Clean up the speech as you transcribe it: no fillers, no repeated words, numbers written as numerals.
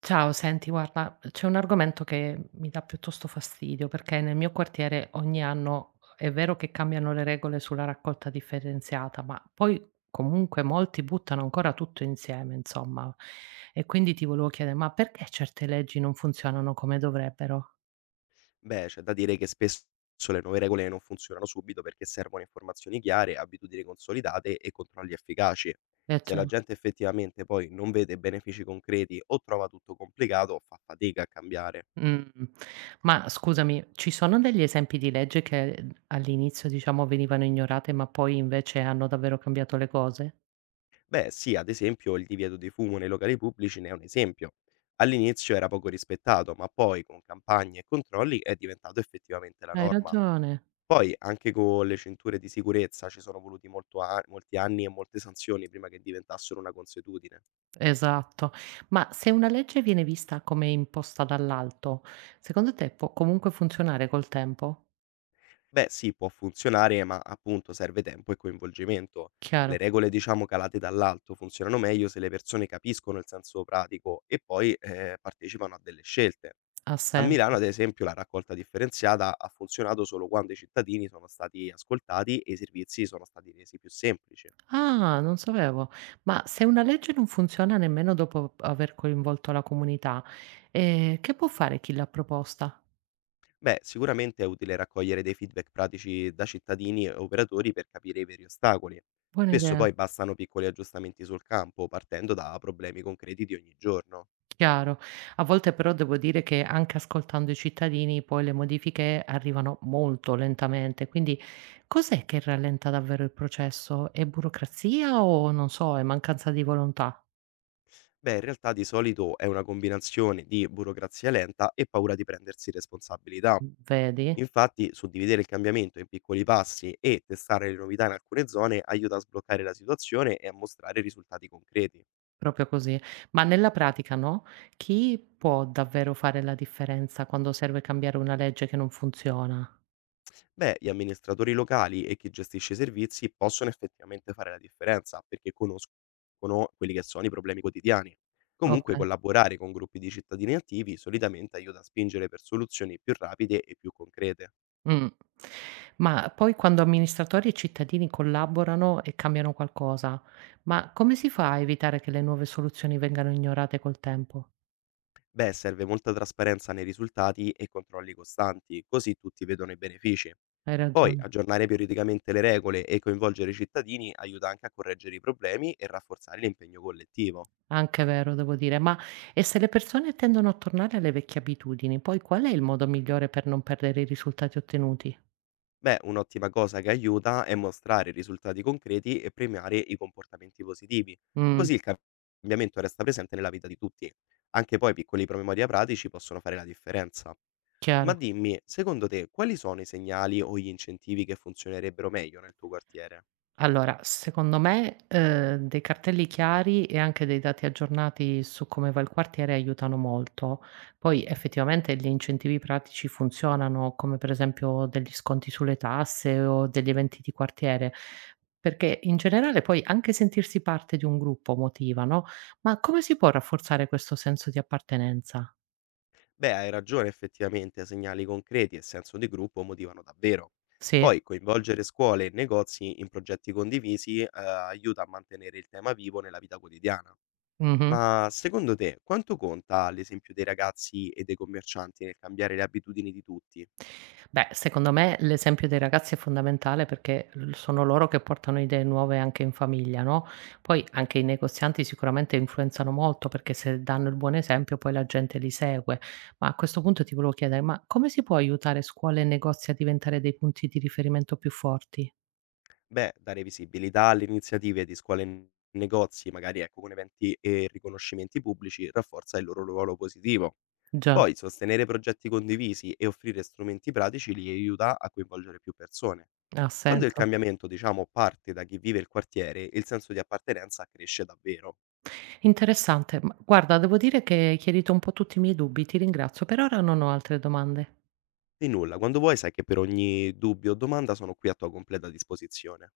Ciao, senti, guarda, c'è un argomento che mi dà piuttosto fastidio perché nel mio quartiere ogni anno è vero che cambiano le regole sulla raccolta differenziata, ma poi comunque molti buttano ancora tutto insieme, insomma. E quindi ti volevo chiedere, ma perché certe leggi non funzionano come dovrebbero? Beh, c'è da dire che spesso le nuove regole non funzionano subito perché servono informazioni chiare, abitudini consolidate e controlli efficaci. E Se la cioè- gente effettivamente poi non vede benefici concreti o trova tutto complicato, fa fatica a cambiare. Mm. Ma scusami, ci sono degli esempi di legge che all'inizio, diciamo, venivano ignorate, ma poi invece hanno davvero cambiato le cose? Beh, sì, ad esempio il divieto di fumo nei locali pubblici ne è un esempio. All'inizio era poco rispettato, ma poi con campagne e controlli è diventato effettivamente la Hai norma. ragione. Poi anche con le cinture di sicurezza ci sono voluti molti anni e molte sanzioni prima che diventassero una consuetudine. Esatto. Ma se una legge viene vista come imposta dall'alto, secondo te può comunque funzionare col tempo? Beh sì, può funzionare, ma appunto serve tempo e coinvolgimento. Le Chiaro, regole, diciamo, calate dall'alto funzionano meglio se le persone capiscono il senso pratico e poi partecipano a delle scelte. ha A Milano, senso. ad esempio, la raccolta differenziata ha funzionato solo quando i cittadini sono stati ascoltati e i servizi sono stati resi più semplici. Ah, non sapevo. Ma se una legge non funziona nemmeno dopo aver coinvolto la comunità, che può fare chi l'ha proposta? Beh, sicuramente è utile raccogliere dei feedback pratici da cittadini e operatori per capire i veri ostacoli. Buona Spesso idea. poi bastano piccoli aggiustamenti sul campo, partendo da problemi concreti di ogni giorno. Chiaro. A volte però devo dire che anche ascoltando i cittadini poi le modifiche arrivano molto lentamente, quindi cos'è che rallenta davvero il processo? È burocrazia o non so, è mancanza di volontà? Beh, in realtà di solito è una combinazione di burocrazia lenta e paura di prendersi responsabilità. Vedi? Infatti, suddividere il cambiamento in piccoli passi e testare le novità in alcune zone aiuta a sbloccare la situazione e a mostrare risultati concreti. Proprio così. Ma nella pratica, no? Chi può davvero fare la differenza quando serve cambiare una legge che non funziona? Beh, gli amministratori locali e chi gestisce i servizi possono effettivamente fare la differenza perché conoscono quelli che sono i problemi quotidiani. Ok. Comunque, collaborare con gruppi di cittadini attivi solitamente aiuta a spingere per soluzioni più rapide e più concrete. Mh. Ma poi quando amministratori e cittadini collaborano e cambiano qualcosa, ma come si fa a evitare che le nuove soluzioni vengano ignorate col tempo? Beh, serve molta trasparenza nei risultati e controlli costanti, così tutti vedono i benefici. Hai Poi ragione, aggiornare periodicamente le regole e coinvolgere i cittadini aiuta anche a correggere i problemi e rafforzare l'impegno collettivo. anche vero devo dire. Ma e se le persone tendono a tornare alle vecchie abitudini, poi qual è il modo migliore per non perdere i risultati ottenuti? Beh, un'ottima cosa che aiuta è mostrare risultati concreti e premiare i comportamenti positivi, Mh, così il cambiamento resta presente nella vita di tutti. Anche poi piccoli promemoria pratici possono fare la differenza. Ma chiaro. dimmi, secondo te, quali sono i segnali o gli incentivi che funzionerebbero meglio nel tuo quartiere? Allora, secondo me, dei cartelli chiari e anche dei dati aggiornati su come va il quartiere aiutano molto. Poi effettivamente gli incentivi pratici funzionano, come per esempio degli sconti sulle tasse o degli eventi di quartiere, perché in generale poi anche sentirsi parte di un gruppo motiva, no, ma come si può rafforzare questo senso di appartenenza? Beh, hai ragione effettivamente, segnali concreti e senso di gruppo motivano davvero. Sì. Poi coinvolgere scuole e negozi in progetti condivisi, aiuta a mantenere il tema vivo nella vita quotidiana. Mh-mh. Ma secondo te quanto conta l'esempio dei ragazzi e dei commercianti nel cambiare le abitudini di tutti? Beh, secondo me l'esempio dei ragazzi è fondamentale perché l sono loro che portano idee nuove anche in famiglia, no, poi anche i negozianti sicuramente influenzano molto perché se danno il buon esempio poi la gente li segue. Ma a questo punto ti volevo chiedere: ma come si può aiutare scuole e negozi a diventare dei punti di riferimento più forti? Beh, dare visibilità alle iniziative di scuole e negozi, magari ecco, con eventi e riconoscimenti pubblici, rafforza il loro ruolo positivo. Già, Poi sostenere progetti condivisi e offrire strumenti pratici li aiuta a coinvolgere più persone. ha Quando il senso. cambiamento, diciamo, parte da chi vive il quartiere, il senso di appartenenza cresce davvero. Interessante, ma guarda devo dire che hai chiarito un po' tutti i miei dubbi, ti ringrazio. Per ora non ho altre domande. E nulla, quando vuoi sai che per ogni dubbio o domanda sono qui a tua completa disposizione.